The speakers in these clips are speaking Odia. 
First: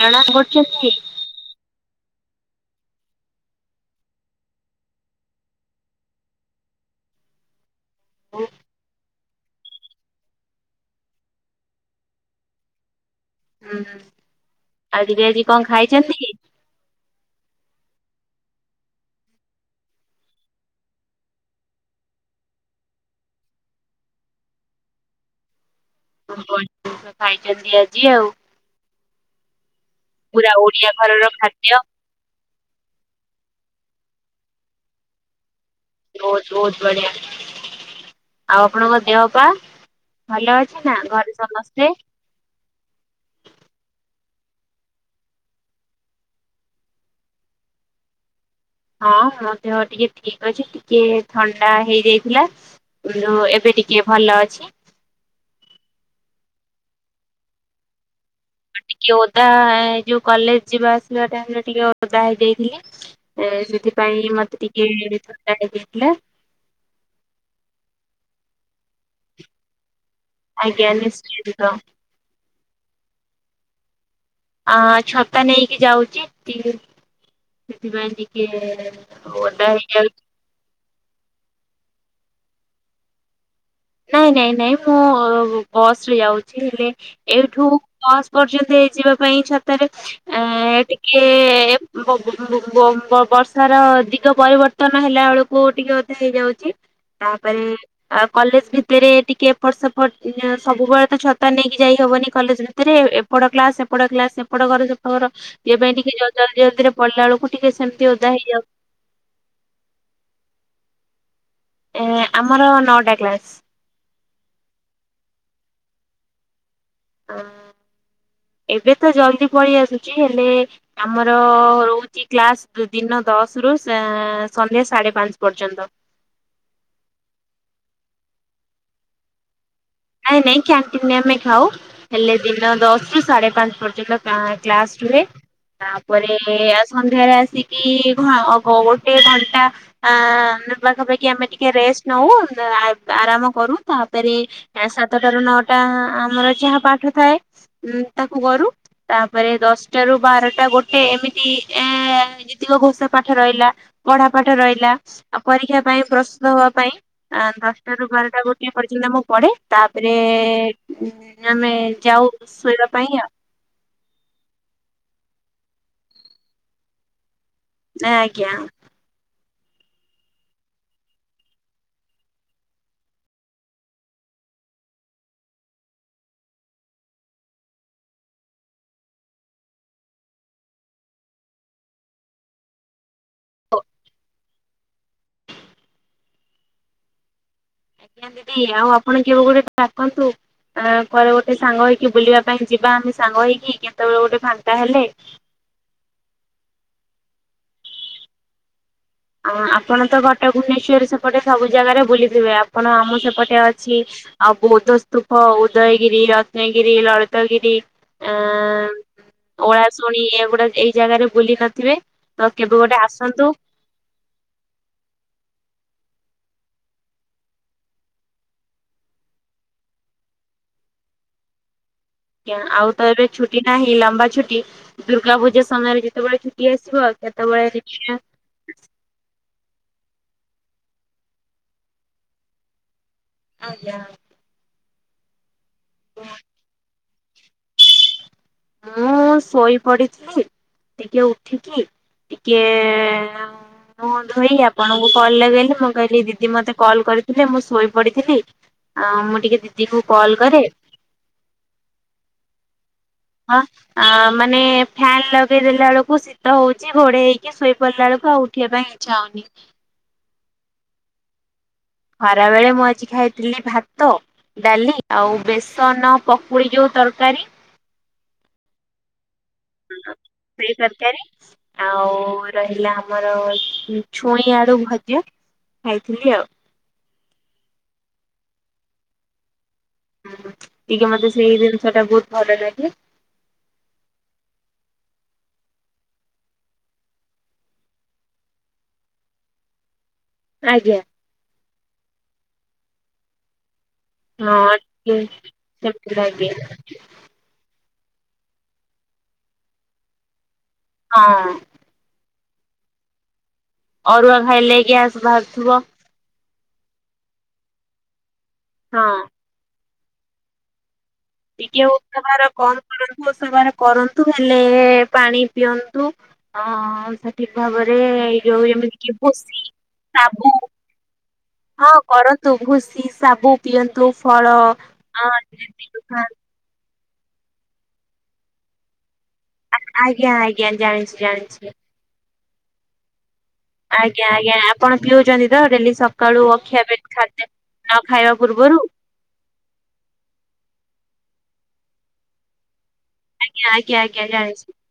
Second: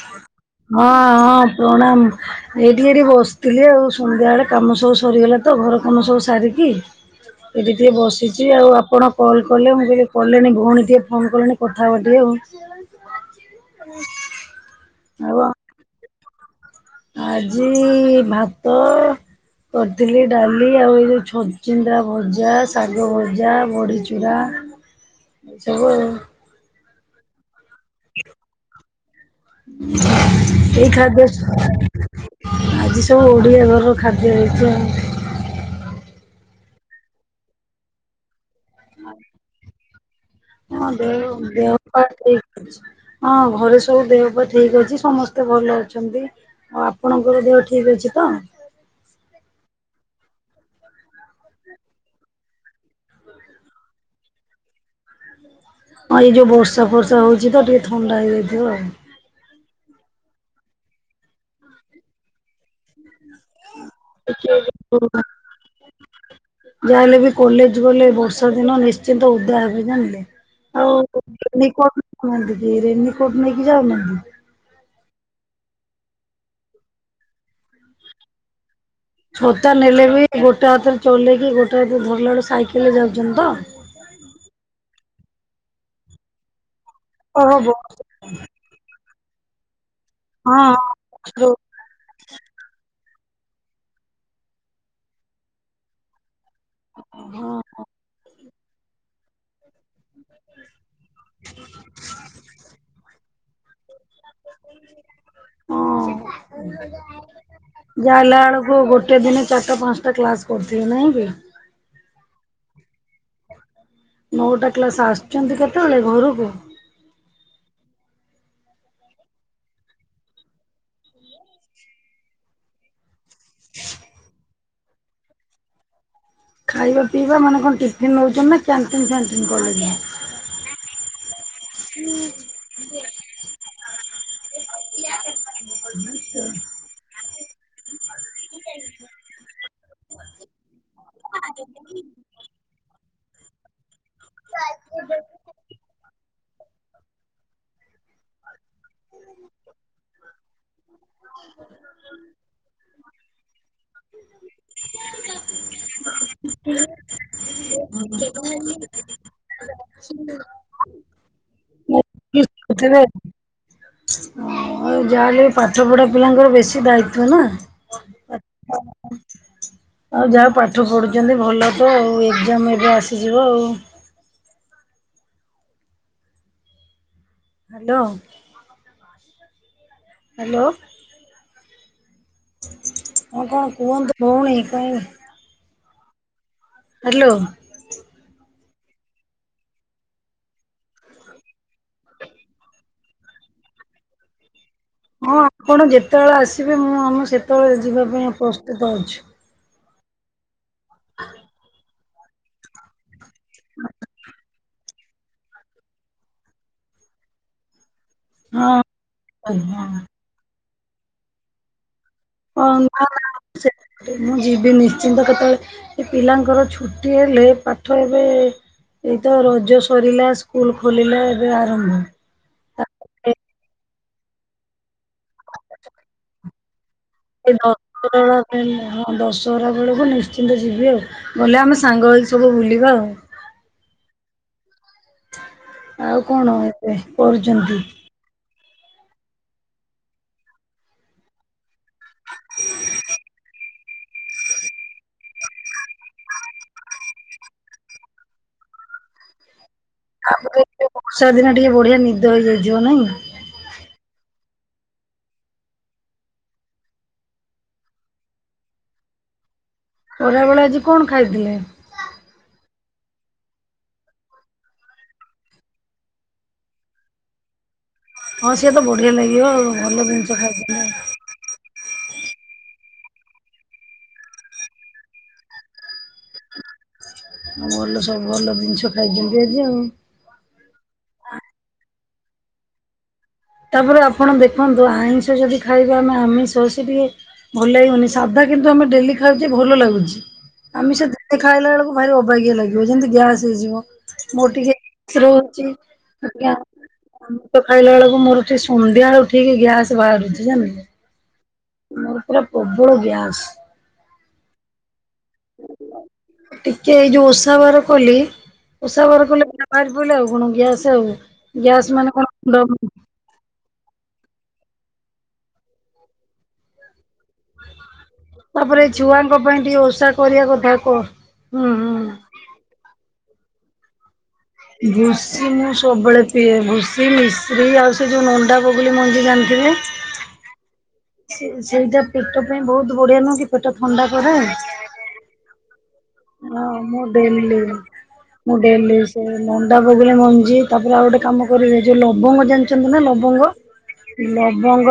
ପ୍ରଣାମ କରୁଛନ୍ତି। ହଁ ହଁ ପ୍ରଣାମ। ଏଇଠି ଟିକେ ଏଠି ବସିଥିଲି ଆଉ ସନ୍ଧ୍ୟାବେଳେ କାମ ସବୁ ସରିଗଲା ତ ଘର କାମ ସବୁ ସାରିକି। ଏବେ ଟିକେ ବସିଚି। ଆଉ ଆପଣ? କଲ୍ କଲେ ମୁଁ କହିଲି କଲେଣି ଭଉଣୀ ଟିକେ ଫୋନ୍ କଲେଣି କଥା ହେବା ଟିକେ ଆଉ। ଉଁ ହୁଁ ଆଉ ଟିକେ ଆଉ ଆଜି କଣ ଖାଇଚନ୍ତି କି? ଆଜି ଭାତ କରିଥିଲି ଡାଲି ଆଉ ଏଇ ଯୋଉ ଛଚିନ୍ଦ୍ରା ଭଜା, ଶାଗ ଭଜା, ବଡ଼ିଚୁରା। ସବୁ ଆଉ। ଭଲ ଖାଇଚନ୍ତି ଆଜି ଆଉ ପୁରା ଓଡିଆ ଘରର ଖାଦ୍ୟ। ଆଜି ସବୁ ଓଡିଆ ଘରର ଖାଦ୍ୟ ହେଇଚି ଆଉ। ବହୁତ ବହୁତ ବଢିଆ। ଆଉ ଆପଣଙ୍କ ଦେହ ପା ଭଲ ଅଛି ହଁ ନା ଦେହ ଘରେ ଦେହ ସମସ୍ତେ? ପା ଠିକ ହଁ ଘରେ ସବୁ ଦେହ ପା ଠିକ ଅଛି ସମସ୍ତେ ଭଲ ଅଛନ୍ତି। ଆଉ ଆପଣଙ୍କର ଦେହ ଠିକ୍ ଅଛି ତ? ହଁ ମୋ ଦେହ ଟିକେ ଠିକ ଅଛି ଟିକେ ଥଣ୍ଡା ହେଇଯାଇଥିଲା। ଯୋଉ ଏବେ ଟିକିଏ ଭଲ ଅଛି। ହଁ ଏଇ ଯୋଉ ବର୍ଷା ଫର୍ଷା ହଉଚି ତ ଟିକେ ଥଣ୍ଡା ହେଇଯାଇଥିବ ଆଉ। ଟିକେ ଓଦା ଏ ଯୋଉ କଲେଜ ଯିବା ଆସିବା ଟାଇମରେ ଟିକେ ଓଦା ହେଇଯାଇଥିଲେ। ଏଁ ସେଥିପାଇଁ ମତେ ଟିକେ ଏବେ ଥଣ୍ଡା ହେଇଯାଇଥିଲା। ଯାହା ହେଲେ ବି କଲେଜ ଗଲେ ବର୍ଷା ଦିନ ନିଶ୍ଚିନ୍ତ ଓଦା ହେବେ ଜାଣିଲେ? ଆଜ୍ଞା ଆଉ ନିଶ୍ଚିନ୍ତ। ରେନିକୋର୍ଟ ନଉ ନାହାଁନ୍ତି କି ରେନିକୋର୍ଟ ନେଇକି ଯାଉ ନାହାଁନ୍ତି? ଆ ଛତା ନେଇକି ଯାଉଚି। ତି ସେଥିପାଇଁ ଟିକେ ଓଦା ଛତା ନେଲେ ହେଇଯାଉଛି। ବି ଗୋଟେ ହାତଥରେ ଚଲେଇକି ଗୋଟେ ହାତରେ ଧରିଲା ବେଳେ ସାଇକେଲରେ ଯାଉଚନ୍ତି ତ? ନାଇଁ ନାଇଁ ନାଇଁ ମୁଁ ଅ ବସରେ ଯାଉଚି। ହେଲେ ଏଇଠୁ ବସ୍ ପର୍ଯ୍ୟନ୍ତ ଏଇ ଯିବା ପାଇଁ ଛତାରେ ଆଁ ଟିକେ ହଁ ଵଉଁ-ବମ-ବମ ବର୍ଷାର ଦିଗ ପରିବର୍ତ୍ତନ ହେଲା ବେଳକୁ ଟିକେ ଓଦା ହେଇଯାଉ ଚି ତା ହଁ ହଁ ପରେ ଆ କଲେଜ ଭିତରେ ଟିକେ ଏପଟ ସେପଟ ଇଏ ସବୁବେଳେ ତ ଛତା ନେଇକି ଯାଇହବନି କଲେଜ ଭିତରେ ଏପଟ କ୍ଲାସ ସେପଟ କ୍ଲାସ ସେପଟ ଘର ସେପଟ ଘର ୟା ପାଇଁ ଟିକେ ହଁ। ଜ-ଜଲ୍ଦି ଜଲ୍ଦି ପଳେଇଲା ବେଳକୁ ଟିକେ ସେମତି ଯାହା ଓଦା ହେଲା ହେଇଯାଉ। ବେଳକୁ ଗୋଟେ ଦିନ ଚାରଟା ପାଞ୍ଚ ଟା କ୍ଲାସ କରୁଥିବେ ନାହିଁ କି? ଏଁ ଆମର ନଅଟା କ୍ଲାସ୍। ନଅଟା କ୍ଲାସ, ଆସୁଛନ୍ତି କେତେବେଳେ ଘରକୁ? ଏବେ ତ ଜଲଦି ପଳେଇ ଆସୁଛି, ହେଲେ ଆମର ରହୁଛି କ୍ଲାସ ଯୋଉ ଦିନ ଦଶରୁ ସା-ଆଁ ସନ୍ଧ୍ୟା ସାଢ଼େ ପାଞ୍ଚ ପର୍ଯ୍ୟନ୍ତ। ଖାଇବା ପିଇବା, ମାନେ କଣ ଟିଫିନ ନଉଛନ୍ତି ନା କ୍ୟାଣ୍ଟିନ୍ ଫ୍ୟାଣ୍ଟିନ୍ କଲେଜରେ? ନାଇଁ ନାଇଁ, କ୍ୟାଣ୍ଟିନରେ ଆମେ ଖାଉ ହେଲେ ଦିନ ଦଶରୁ ସାଢେ ପାଞ୍ଚ ପର୍ଯ୍ୟନ୍ତ କା-କ୍ଲାସ ରୁହେ, ତାପରେ ସନ୍ଧ୍ୟାରେ ଆସିକି ଘ ଗୋଟେ ଘଣ୍ଟା ଆ ପାଖାପାଖି ଆମେ ଟି କେ ରେଷ୍ଟ ନଉ, ଆ-ଆରାମ କରୁ, ତାପରେ ଏ ସାତଟାରୁ ନଅଟା ଆମର ଯାହା ପାଠ ଥାଏ ଉଁ ତାକୁ କରୁ ତାପରେ ଦଶଟାରୁ ବାରଟା ଗୋଟେ ଏମିତି ଏଁ ଯେତିକ ଘୋଷା ପାଠ ରହିଲା ପଢା ପାଠ ରହିଲା, ଆ ପରୀକ୍ଷା ପାଇଁ ପ୍ରସ୍ତୁତ ହବା ପାଇଁ, ଆ ଦଶଟାରୁ ବାରଟା ଗୋଟିଏ ପରୀ କ୍ଷା ଦିନ ମୁଁ ପଢ଼େ, ତାପରେ ଏ ଆମେ ଯାଉ ଶୋଇବା ଥିବେ ପାଇଁ ଆଉ। ଯାହାହେଲେ ବି ପାଠ ପଢା ପିଲାଙ୍କର ବେଶୀ ଦାୟିତ୍ୱ ନା। ନାଇଁ ଆଜ୍ଞା। ଆଉ ଯାହା ପାଠ ପଢୁଛନ୍ତି ଭଲ ତ ଆଉ ଏକ୍ଜାମ ଏବେ ଆସିଯିବ ଆଉ। ହ୍ୟାଲୋ। ହ୍ୟାଲୋ। ଆଉ କଣ କୁହନ୍ତୁ ଭଉଣୀ? କଇଆକୁ ଗଲେ ହ୍ୟାଲୋ। ଆଜ୍ଞା ଦିଦି। ଆଉ ଆପଣ କେବେ ଗୋଟେ ଡାକନ୍ତୁ? ଆଁ କୁଆଡ଼େ ଗୋଟେ ସାଙ୍ଗ ହେଇକି ବୁଲିବା ପାଇଁ ଯିବା ଆମେ ସାଙ୍ଗ ହେଇକି, କେତେବେଳେ ଗୋଟେ ଫାଙ୍କା ହେଲେ ହଁ ଆପଣ ଯେତେବେଳେ ଆସିବେ, ମୁଁ ଆମ ସେତେବେଳେ ଯିବା ପାଇଁ ପ୍ରସ୍ତୁତ ଅଛୁ। ଆପଣ ତ ଗଟେ ଭୁବନେଶ୍ୱରରେ ସେପଟେ ସବୁ ଜାଗାରେ ବୁଲିଥିବେ, ଆପଣ ଆମ ସେପ ଏପଟେ ଅଛି ଆଉ ବୌଦ୍ଧସ୍ତୂପ, ଉଦୟଗିରି, ରତ୍ନଗିରି, ଲଳିତଗିରି ଆ ହଁ ଆଜ୍ଞା ଓଳାଶୁଣି ଏଗୁଡା ଏଇ ଜାଗାରେ ବୁଲି ନଥିବେ? ତ ହଁ କେବେ ଗୋଟେ ନା ନା ଆସନ୍ତୁ ମୁଁ ଯିବି ନିଶ୍ଚିନ୍ତ କେତେବେଳେ ଏ ପିଲାଙ୍କର ଛୁଟି ହେଲେ, ପାଠ ଏବେ ଏଇ ତ ରଜ ସରିଲା, ସ୍କୁଲ ଖୋଲିଲା ଏବେ ଆରମ୍ଭ। ଆଜ୍ଞା। ଆଉ ତ ଏବେ ତାପରେ ଛୁଟି ନାହିଁ ଲମ୍ବା ଛୁଟି, ଦୁର୍ଗା ପୂଜା ସମୟରେ ଯେତେବେଳେ ଛୁଟି ଆସିବ ଏଇ ସେତେବେଳେ [unintelligible] ଦେଖିବା ହେଲେ ହଁ, ଦଶହରା ବେଳକୁ ନିଶ୍ଚିନ୍ତ ଯିବି ଆଉ। ଗଲେ ଆମେ ସାଙ୍ଗ ହେଇକି ସବୁ ବୁଲିବା ଆଉ। ଆଜ୍ଞା। ଆଉ କଣ ଏବେ କରୁଚନ୍ତି? ମୁଁ ଶୋଇ ପଡିଥିଲି, ଟିକେ ଉଠିକି, ଟିକେ ମୁହଁ ଧୋଇ, ଆପଣଙ୍କୁ କଲ ଲଗେଇଲି, ମୁଁ କହିଲି ଦିଦି ମତେ କଲ୍ କରିଥିଲେ ମୁଁ ଶୋଇ ପଡିଥିଲି ଆଉ ମୁଁ ଟିକେ ଦିଦିକୁ କଲ୍ ତାପରେ କରେ ଏ ବର୍ଷା ଦିନ ଟିକେ ବଢିଆ ନିଦ ହେଇଯାଇଥିବ ନାଇଁ? ହଁ। ଆ ମାନେ ଫ୍ୟାନ ଲଗେଇଦେଲା ବେଳକୁ ଶୀ ଶୀତ ହଉଛି, ଘୋଡ଼େଇ ହେଇକି ଶୋଇ ପଡ଼ିଲା ବେଳକୁ ଆଉ ଉଠିବା ପାଇଁ ଇଚ୍ଛା ହଉନି। ଖରାବେଳେ ଆଜି କଣ ଖାଇଥିଲେ? ଖରାବେଳେ ମୁଁ ଆଜି ଖାଇଥିଲି ଭାତ ଡାଲି ଆଉ ବେସନ ପକୁଡି ଯୋଉ ତରକାରୀ? ହଁ ସିଏ ତ ବଢିଆ ଲାଗିବ ଆଉ। ଭଲ ହଁ ଜିନିଷ ସେଇ ଖାଇଥିଲେ। ତରକାରୀ ଆଉ ରହିଲା ଆମର, ଛୁଇଁ ଆଳୁ ଭଜା, ଖାଇଥିଲି ଆଉ। ଆଉ ଭଲ ସବୁ ଭଲ ଜିନିଷ ଖାଇଛନ୍ତି ଆଜି ଆଉ। ହୁଁ ହୁଁ। ଟିକେ ମତେ ସେଇ ଜିନିଷଟା ବହୁତ ଭଲ ଲାଗେ ତାପରେ ଆପଣ ଦେଖନ୍ତୁ, ଆଇଁଷ ଯଦି ଖାଇବେ ଆମେ ଆମିଷ, ସେ ଟିକେ ଭଲ ଲାଗିବନି, ସାଧା କିନ୍ତୁ ଆମେ ଡେଲି ଖାଉଛେ ଭଲ ଲାଗୁଛି। ଆଜ୍ଞା ଆମିଷ ଯେତେ ଖାଇଲା ବେଳକୁ ଭାରି ଅବାଗିଆ ଲାଗିବ ଯେମିତି ଗ୍ୟାସ୍ ହେଇଯିବ। ମୋର ହଁ ଟିକେ ସ୍ଲୋ ଟିକେ ଅଛି ସେମିତି ଲାଗେ ଆଞା। ଆମିଷ ଖାଇଲା ବେଳକୁ ମୋର ଠିକ୍ ସନ୍ଧ୍ୟାବେଳକୁ ଠିକ ଗ୍ୟାସ ବାହାରୁଛି ଜାଣିଲେ। ହଁ। ମୋର ପୁରା ପ୍ରବଳ ବ୍ୟାସ। ଅରୁଆ ଖାଇଲେ ଗ୍ୟାସ ବାହାରୁଥିବ? ଟିକେ ଏଇ ଯୋଉ ଓଷା ବାର କଲି ଓଷା ହଁ ବାର କଲେ [unintelligible] ବାହାରି ପଡ଼ିଲା ଆଉ କଣ ଗ୍ୟାସ୍ ଆଉ ଟିକେ ଗ୍ୟାସ୍ ମାନେ ଓଷା ବାର କଣ କମ ଡମ କରନ୍ତୁ ଓଷା ବାର କରନ୍ତୁ ନ ହେଲେ ପାଣି ପିଅନ୍ତୁ ଅ ଆମିଷ ଠିକ ଭାବରେ ଏଇ ଯୋଉ ତାପରେ ଯେମିତି କି ଭୂଷି ଶାଗୁ କୁହ। ହଁ କରନ୍ତୁ ଭୂଷି ଶାବୁ ପିଅନ୍ତୁ ଫଳ ହଁ ଭୁଷି ମୁଁ ଯେତିକି ସବୁବେଳେ ଖାଆନ୍ତୁ। ପିଏ ଭୁଷ ଷି ମିଶ୍ରୀ ଆଉ ସେ ଯୋଉ ନଣ୍ଡା ବଗୁଲି ମଞ୍ଜି ଜାଣିଥିବେ! ଆଜ୍ଞା ଆଜ୍ଞା ଜାଣି ସେ ସେଇଟା ପେଟ ପାଇଁ ବହୁତ ବଢିଆ ନୁହଁ କି? ପେଟ ଥଣ୍ଡା ଆଜ୍ଞା କରେ। ଆଜ୍ଞା ଆପଣ ପିଉଛନ୍ତି ତ ଡେଲି ସକ୍ ସକାଳୁ ହଁ ଅଖିଆ ମୁଁ ପେଟ ଖାଦ୍ୟ ଡେଲି ନ ଖାଇବା ମୁଁ ପୂର୍ବରୁ ଡେଲି ସେ ନଣ୍ଡା ବଗୁଲି ମଞ୍ଜି ତାପରେ ଆଉ ଗୋଟେ କାମ କରିବେ ଯୋଉ ଲବଙ୍ଗ ଜାଣିଛନ୍ତି ନା ଲବଙ୍ଗ ଆଜ୍ଞା ଆଜ୍ଞା ଜାଣିଛି ଲବଙ୍ଗ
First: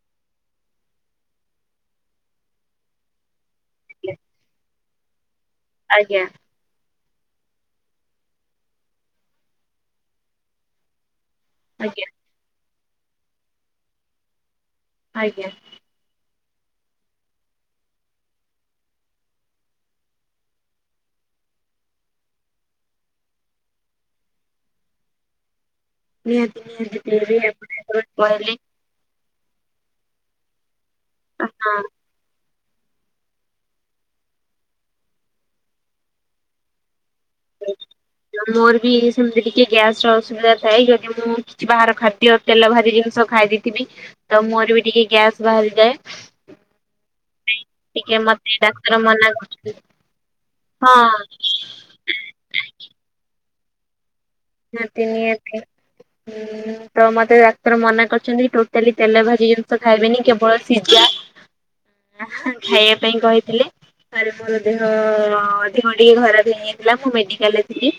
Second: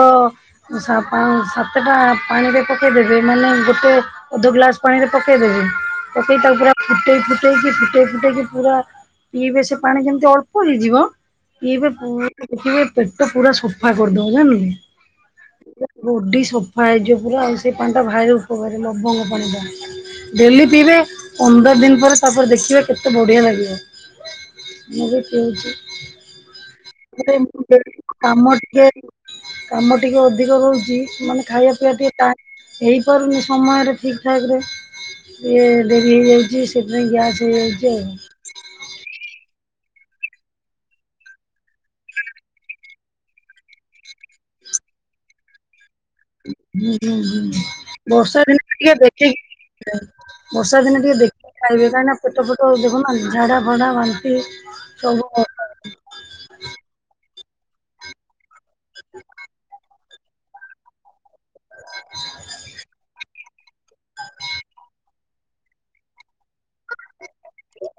ସା ପା ସାତଟା ପାଣିରେ ପକେଇଦବେ ମାନେ ଗୋଟେ ଅଧ ଗ୍ଲାସ ପାଣିରେ ପକେଇଦେବେ ଆଜ୍ଞା ପକେଇକି ତାକୁ ପୁରା ଫୁଟେଇ ଫୁଟେଇକି ଫୁଟେଇ ଫୁଟେଇକି ପୁରା ପିଇବେ ସେ ପାଣି ଯେମିତି ଅଳ୍ପ ହେଇଯିବ ପିଇବେ ଆଜ୍ଞା ପୁ ପୁରା ପେଟ ପୁରା ସଫା କରିଦବ ଜାଣିଲୁ। ଆଜ୍ଞା। ବଡି ସଫା ହେଇଯିବ ପୁରା ଆଉ ସେଇ ପାଣିଟା ଭାରି ଉପକାରୀ ଲବଙ୍ଗ ପାଣିଟା। ଡେଲି ପିଇବେ ପନ୍ଦର ଦିନ ପରେ ତାପରେ ଦେଖିବେ କେତେ ବଢିଆ ଲାଗିବ। ମୁଁ ବି ପିଉଛି ନିହାତି ନିହାତି ପିଇବି ଆପଣ ଯେତେବେଳେ [unintelligible] କହିଲେ କାମ ଟିକେ କାମ ଟିକେ ଅଧିକ ରହୁଛି ମାନେ ଖାଇବା ହଁ ପିଇବା ଟିକେ ଟାଇମ ହେଇପାରୁନି ସମୟରେ ଠିକ୍ ଠାକ୍ ରେ ଇଏ ଡେରି ହେଇଯାଉଛି ସେଥିପାଇଁ ଗ୍ୟାସ୍ ହେଇଯାଉଛି ଆଉ। ମୋର ବି ସେମିତି ଟିକେ ଗ୍ୟାସ ର ଅସୁବିଧା ଥାଏ ଯଦି ମୁଁ କିଛି ବାହାର ଖାଦ୍ୟ ତେଲ ଭାଜି ଜିନିଷ ଖାଇ ଦେଇଥିବି ତ ମୋର ବି ଟିକେ ଗ୍ୟାସ୍ ବାହାରିଯାଏ। ହୁଁ ହୁଁ ହୁଁ ଟିକେ ବର୍ଷା ମତେ ଦିନେ ଡାକ୍ତର ଟିକେ ମନା କରୁଛନ୍ତି ଦେଖିକି ବର୍ଷା ଦିନେ ଟିକେ ହଁ ଦେଖିକି ଖାଇବେ କାହିଁକିନା ପେଟ ଫେଟ ଦେଖୁନାହାଁନ୍ତି ଝାଡା ଫାଡା ବାନ୍ତି ନିହାତି ସବୁ ନିହାତି ଉଁ ତ ମତେ ଡାକ୍ତର ମନା କରିଛନ୍ତି ପ୍ରୋ ଖାଲି ତେଲ ଭାଜି ଜିନିଷ ଖାଇବେନି କେବଳ ସିଝା ଖାଇବା ପାଇଁ କହି ହେଲେ ତାରେ ମୋର ଦେହ ଅଧିକ ଟିକେ ଖରାପ ହେଇଯାଇଥିଲା ମୁଁ ମେଡିକାଲରେ ଥିଲି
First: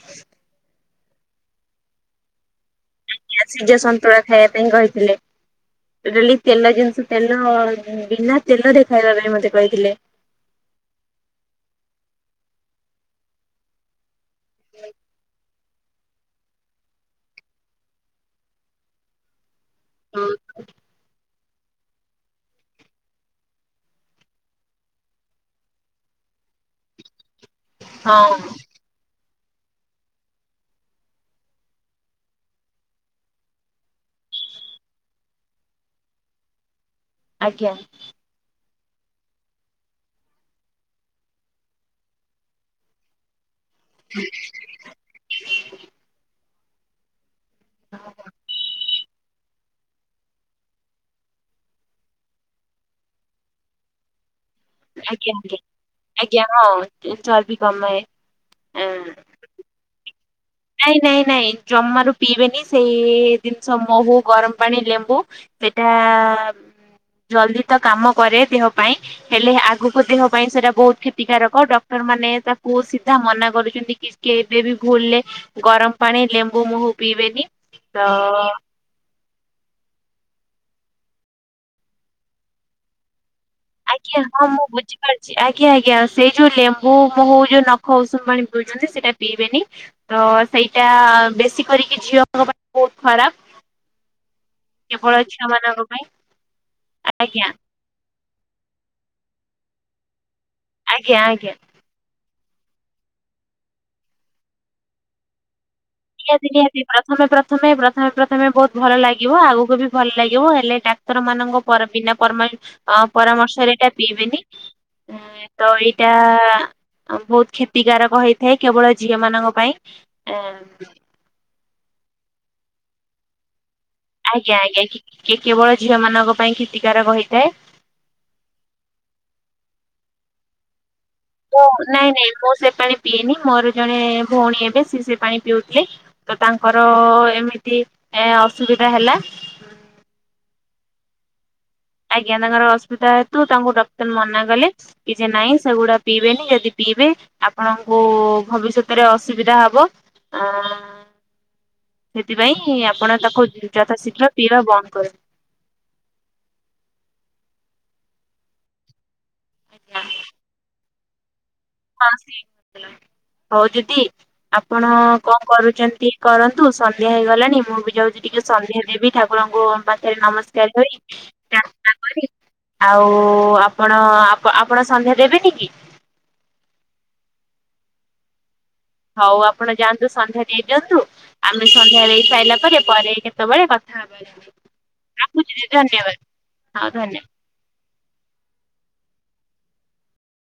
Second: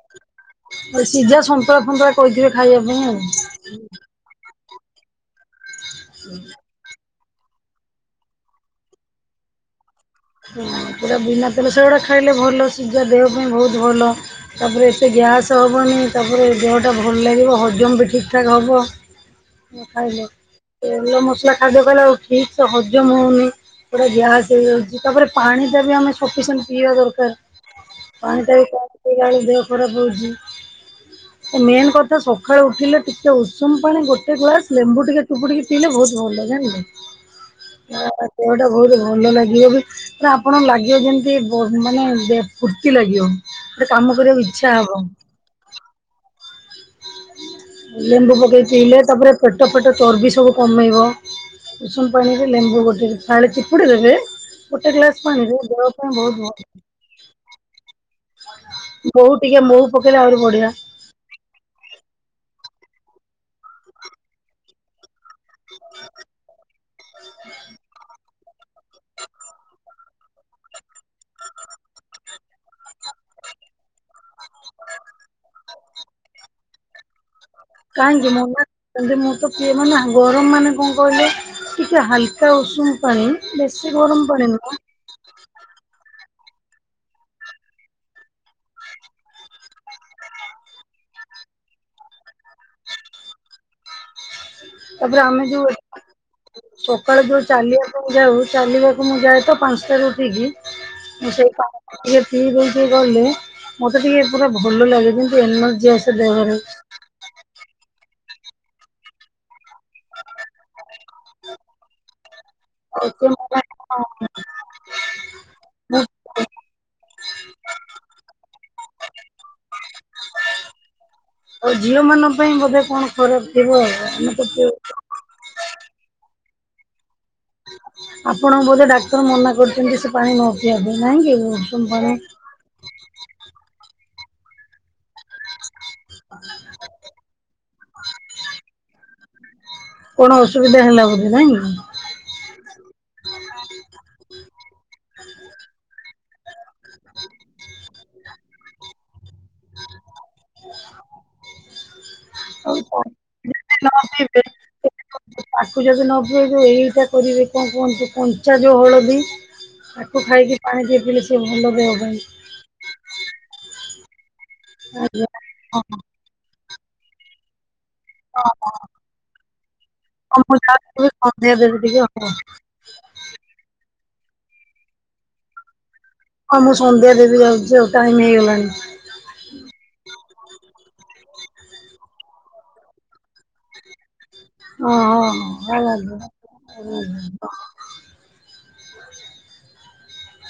ସିଝା ସନ୍ତୁଳା ଫୁନ୍ତୁଳା କହିଥିବେ ଖାଇବା ପାଇଁ ଆଉ। ସିଜା ସନ୍ତୁଳା ଖାଇବା ପାଇଁ କହିଥିଲେ ଟୋଟାଲି ତେଲ ଜିନିଷ ତେଲ ବିନା ତେଲରେ ଖାଇବା ପାଇଁ ମୋତେ କହିଥିଲେ। ହଁ ପୁରା ବିନା ତେଲ ସେଗୁଡ଼ା ଖାଇଲେ ଭଲ ଶିଝା ଦେହ ପାଇଁ ବହୁତ ଭଲ। ତାପରେ ଏତେ ଗ୍ୟାସ ହବନି ତାପରେ ଦେହଟା ଭଲ ଲାଗିବ ହଜମ ବି ଠିକ ଠାକ୍ ହବ। [unintelligible] ଖାଇଲେ ହଁ ତେଲ ମସଲା ଖାଦ୍ୟ ଖାଇଲାଳୁକୁ ଆଉ ଠିକ୍ ସେ ହଜମ ହଉନି ପୁରା ଗ୍ୟାସ ହେଇଯାଉଛି। ଯେ ତାପରେ ପାଣିଟା ବି ଆମେ ସଫିସିଏଣ୍ଟ ପିଇବା ଦରକାର, ପାଣିଟା ବି [unintelligible] ସେ ପାଣି ଦେହ ଖରାପ ରଉଚି। ମେନ୍ କଥା ସଖାଳୁ ଉଠିଲେ ଟିକେ ଉଷୁମ ପାଣି ଗୋଟେ ଗ୍ଲାସ ଲେମ୍ବୁ ଟିକେ ଚୁପୁଡ଼ିକି ପିଇଲେ ବହୁତ ଭଲ ଯାଣିିଲେ, ଆଜ୍ଞା ଆ ଦେହଟା ବହୁତ ଭଲ ଲାଗିବ ବି ତାପରେ ଆପଣ ଲାଗିବ ଯେମିତି ବ ମାନେ ବେ ଫୁର୍ତ୍ତି ଲାଗିବ, ଗୋଟେ କାମ କରିବାକୁ ଇଛ ଟାବ ଲେମ୍ବୁ ପକେଇକି ପିଇଲେ ତାପରେ ପେଟ ପେଟ ଚର୍ବି ସବୁ କମେଇବ। ଉଷୁନ ପାଣିରେ ଲେମ୍ବୁ ଗୋଟେ। ପାଣି ଚିପୁଡ଼ି ଦେବେ ଗୋଟେ ଗ୍ଲାସ୍ ଆଜ୍ଞା ପାଣିରେ ଆଜ୍ଞା ଦେହ ପାଇଁ ଆଜ୍ଞା ବହୁତ ଭଲ। ହଁ ଚର୍ବି କମାଏ। ବୋହୁତ୍ ଟିକେ ମୋହୁ ପକେଇଲେ ଆହୁରି ବଢିଆ। ନାଇଁ ନାଇଁ ନାଇଁ, ଜମାରୁ ପିଇବେନି ସେଇ ଜିନିଷ ମହୁ, ଗରମ ପାଣି, ଲେମ୍ବୁ ସେଟା ଜଲଦି ତ କାମ କରେ ଦେହ ପାଇଁ। ହେଲେ ଆଗକୁ ଦେହ ପାଇଁ ସେଟା ବହୁତ କ୍ଷତିକାରକ। ଡକ୍ଟର ମାନେ ତାକୁ ସିଧା ମନା କରୁଛନ୍ତି କି କେବେ ବି ଭୁଲ୍ ରେ ଗରମ ପାଣି, ଲେମ୍ବୁ, ମୁହୁ, ପିଇବେନି। ତ କାହିଁଙ୍ଗି ମନା ସେମିତି ମୁଁ ତ ପି ମାନେ ଗରମ ମାନେ କଣ କହିଲୁ ଟିକେ ହାଲକା ଉଷୁମ ପାଣି ବେଶୀ ଗରମ ଆଜ୍ଞା ପାଣି ହଁ ମୁଁ ନୁହଁ ବୁଝି ଆଜ୍ଞା ଆଜ୍ଞା। ସେ ଯୋଉ ଲେମ୍ବୁ, ମହୁ ଯୋଉ ନଖ ଉଷୁମ ପାଣି ପିଉଛନ୍ତି, ସେଇଟା ପିଇବେନି। ତ ସେଇଟା ବେଶୀ କରିକି ଝିଅଙ୍କ ପାଇଁ ବହୁତ ଖରାପ। କେବଳ ତାପରେ ଆମେ ଝିଅ ଯୋଉ, ମାନଙ୍କ ପାଇଁ ସକାଳୁ ଯୋଉ ଆଜ୍ଞା ଚାଲି ଆ ଯାଉ, ଚାଲିବାକୁ ମୁଁ ଯାଏ ତ ପାଞ୍ଚଟାରୁ ଉଠିକି, ଆଜ୍ଞା ମୁଁ ଆଜ୍ଞା ସେଇ ପା ଟିକେ ପିଇଦେଇକି ଗଲେ ମତେ ଟିକେ ପୁରା ଭଲ ଲାଗେ। ଯେମିତି ଏନର୍ଜି ଆସେ। ନିହାତି ଦେହରେ ନିହାତି। ପ୍ରଥମେ, ପ୍ରଥମେ, ପ୍ରଥମେ ପ୍ରଥମେ ବହୁତ ଭଲ ଲାଗିବ। ଆଗକୁ ବି ଭଲ ଲାଗିବ। ହେଲେ ଟା ଡାକ୍ତର ମାନଙ୍କ ପରା- ବିନା ପରମାନ, ଆ ଆଉ ସେ ମାନେ ପରାମର୍ଶରେ ଏଇଟା ପିଇବେନି। ହଁ ତ ମୁଁ- ଏଇଟା ବହୁତ କ୍ଷତିକାରକ ହେଇଥାଏ କେବଳ ଝିଅ ମାନଙ୍କ ପାଇଁ। ଏ ଆଉ ଝିଅ ମାନଙ୍କ ପାଇଁ ବୋଧେ କଣ ଖରାପ ଥିବ ଆ? ଆଜ୍ଞା ଆଜ୍ଞା। କେ- କେ କେବଳ ଝିଅ ମାନଙ୍କ ପାଇଁ କ୍ଷତିକାରକ ହୋଇଥାଏ। ଆପଣଙ୍କୁ ବୋଧେ ଡାକ୍ତର ମନା କରିଚନ୍ତି ସେ ପାଣି ନ ପିଇବା ପାଇଁ, ନାଇଁକି ମୁଁ ଉଷୁମ ନାଇଁ ପାଣି? ନାଇଁ ମୁଁ ସେ ପାଣି ପିଏନି ମୋର ଜଣେ ଭଉଣୀ ହେବେ ସିଏ ସେ ପାଣି ପିଉଥିଲେ। ତ ତାଙ୍କର ଏମିତି ଏ ଅସୁବିଧା ହେଲା। କଣ ଅସୁବିଧା ହେଲା ବୋଧେ ନାଇଁ? ଆଜ୍ଞା, ତାଙ୍କର ଅସୁବିଧା ହେତୁ ତାଙ୍କୁ ଡକ୍ଟର ମନା କଲେ, କି ଯେ ନାଇଁ ସେଗୁଡା ପିଇବେନି। ଯଦି ପିଇବେ, ଆପଣଙ୍କୁ ଭବିଷ୍ୟତରେ ଅସୁବିଧା ହବ। ଆ ସେଥିପାଇଁ, ଆଉ କଣ ଆପଣ ତାକୁ ଯେବେ ନ ଯଥାଶୀଘ୍ର ପିଇବେ ପିଇବା ବନ୍ଦ କରନ୍ତୁ। ତାକୁ ଯଦି ନ ପିଉଛୁ ଯୋଉ ଏଇଟା କରିବେ, କଣ କୁହନ୍ତୁ କଞ୍ଚା ଯୋଉ ହଳଦୀ ଆକୁ ଖାଇକି ପାଣି ଟିକେ ପିଇଲେ ସେ ଭଲ ଦବ ହଁ ସେ କଲା। ହଉ ଦିଦି ଆପଣ ଆଜ୍ଞା। କଣ ହଁ କରୁଛନ୍ତି? କରନ୍ତୁ। ସନ୍ଧ୍ୟା ହେଇଗଲାଣି। ମୁଁ ବି ଯାଉଛିି ଟିକେ ସନ୍ଧ୍ୟା ଦେବି ଠାକୁରଙ୍କୁ ପାଖରେ ମୁଁ ନମସ୍କାର କରି, ଯାଉଚି ସନ୍ଧ୍ୟା ଦେବି ପ୍ରାର୍ଥନା ଟିକେ କରି ଆଉ। ଆଉ ଆପଣ ଆପ ଆପଣ ସନ୍ଧ୍ୟା ଦେବେନି କି? ହଁ ମୁଁ ସନ୍ଧ୍ୟା ଦେବି ଯାଉଛି ଆଉ, ଟାଇମ୍ ହେଇଗଲାଣି। ହଉ ଆପଣ ଯାଆନ୍ତୁ ସନ୍ଧ୍ୟା ଦେଇ ଦିଅନ୍ତୁ, ଆମେ ସନ୍ଧ୍ୟା ଦେଇ ସାରିଲା ପରେ କେତେବେଳେ କଥା ରଖୁଛି ଦିଦି ଧନ୍ୟବାଦ। ହଁ ଧନ୍ୟବାଦ।